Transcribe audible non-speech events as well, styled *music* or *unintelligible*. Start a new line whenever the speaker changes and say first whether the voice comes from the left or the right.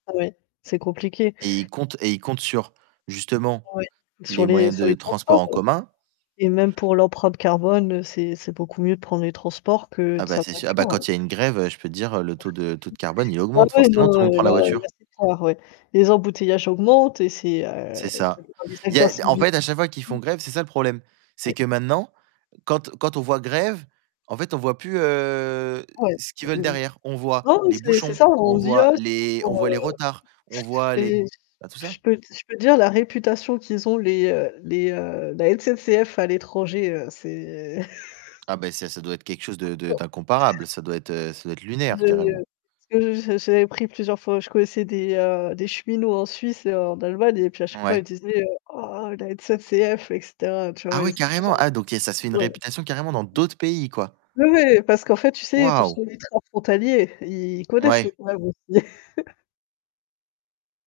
left: Ouais, c'est compliqué.
right: Et il compte et il compte sur justement
left: Ouais. Sur
right: les
left: les
right: moyens
left: sur
right: de
left: les
right: transport
left: transports.
right: en commun.
left: Et même pour l'empreinte carbone, heu, c'est c'est beaucoup mieux de prendre les transports que
right: Ah bah
left: sa
right: c'est sûr, ah bah quand
left: voiture.
right: il y a une grève, heu, je peux te dire, heu, le taux de taux de carbone, il
left: Bah
right: augmente,
left: ouais, non
right: forcément tout le monde
left: heu,
right: prend la
left: là
right: voiture.
left: là c'est fort ouais. Les embouteillages augmentent et c'est heu
right: C'est
left: et ça
right: ça,
left: dépend
right: Il y a en
left: des
right: fait, à chaque fois qu'ils font
left: mmh
right: grève, c'est ça le problème. C'est
left: Ouais.
right: que maintenant, quand quand on voit grève, en fait, on voit plus heu
left: Ouais
right: ce
left: mmh
right: qu'ils
left: mmh
right: veulent
left: mmh
right: derrière. On voit
left: Non mais
right: les
left: c'est c'est
right: bouchons,
left: ça,
right: on
left: on se dit:
right: voit les on
left: «Oh»
right: voit
left: *unintelligible*
right: les retards, on voit
left: et
right: les ben tout
left: je
right: ça.
left: peux je peux dire la réputation qu'ils ont les heu les heu, la SNCF à l'étranger, heu, c'est *chuckles*
right: Ah ben ça, ça doit être quelque chose de de
left: *sneezes*
right: d'incomparable, ça doit être, heu, ça doit être lunaire
left: Je, heu
right: carrément.
left: parce que j'avais j'avais pris plusieurs fois, je connaissais des heu, des cheminots en Suisse et en Allemagne et puis à chaque fois ils
right: Ouais.
left: disaient heu,: «Oh la SNCF», et cetera, tu
right: Ah
left: vois? Et
right: ouais
left: c'était genre
right: carrément, ah donc il y a, ça se fait une
left: Ouais.
right: réputation carrément dans d'autres pays quoi.
left: Ouais mais parce qu'en fait tu sais,
right: Waouh.
left: *unintelligible* des trains frontaliers. Ils connaissent le
right: Ouais.
left: problème aussi. *chuckles*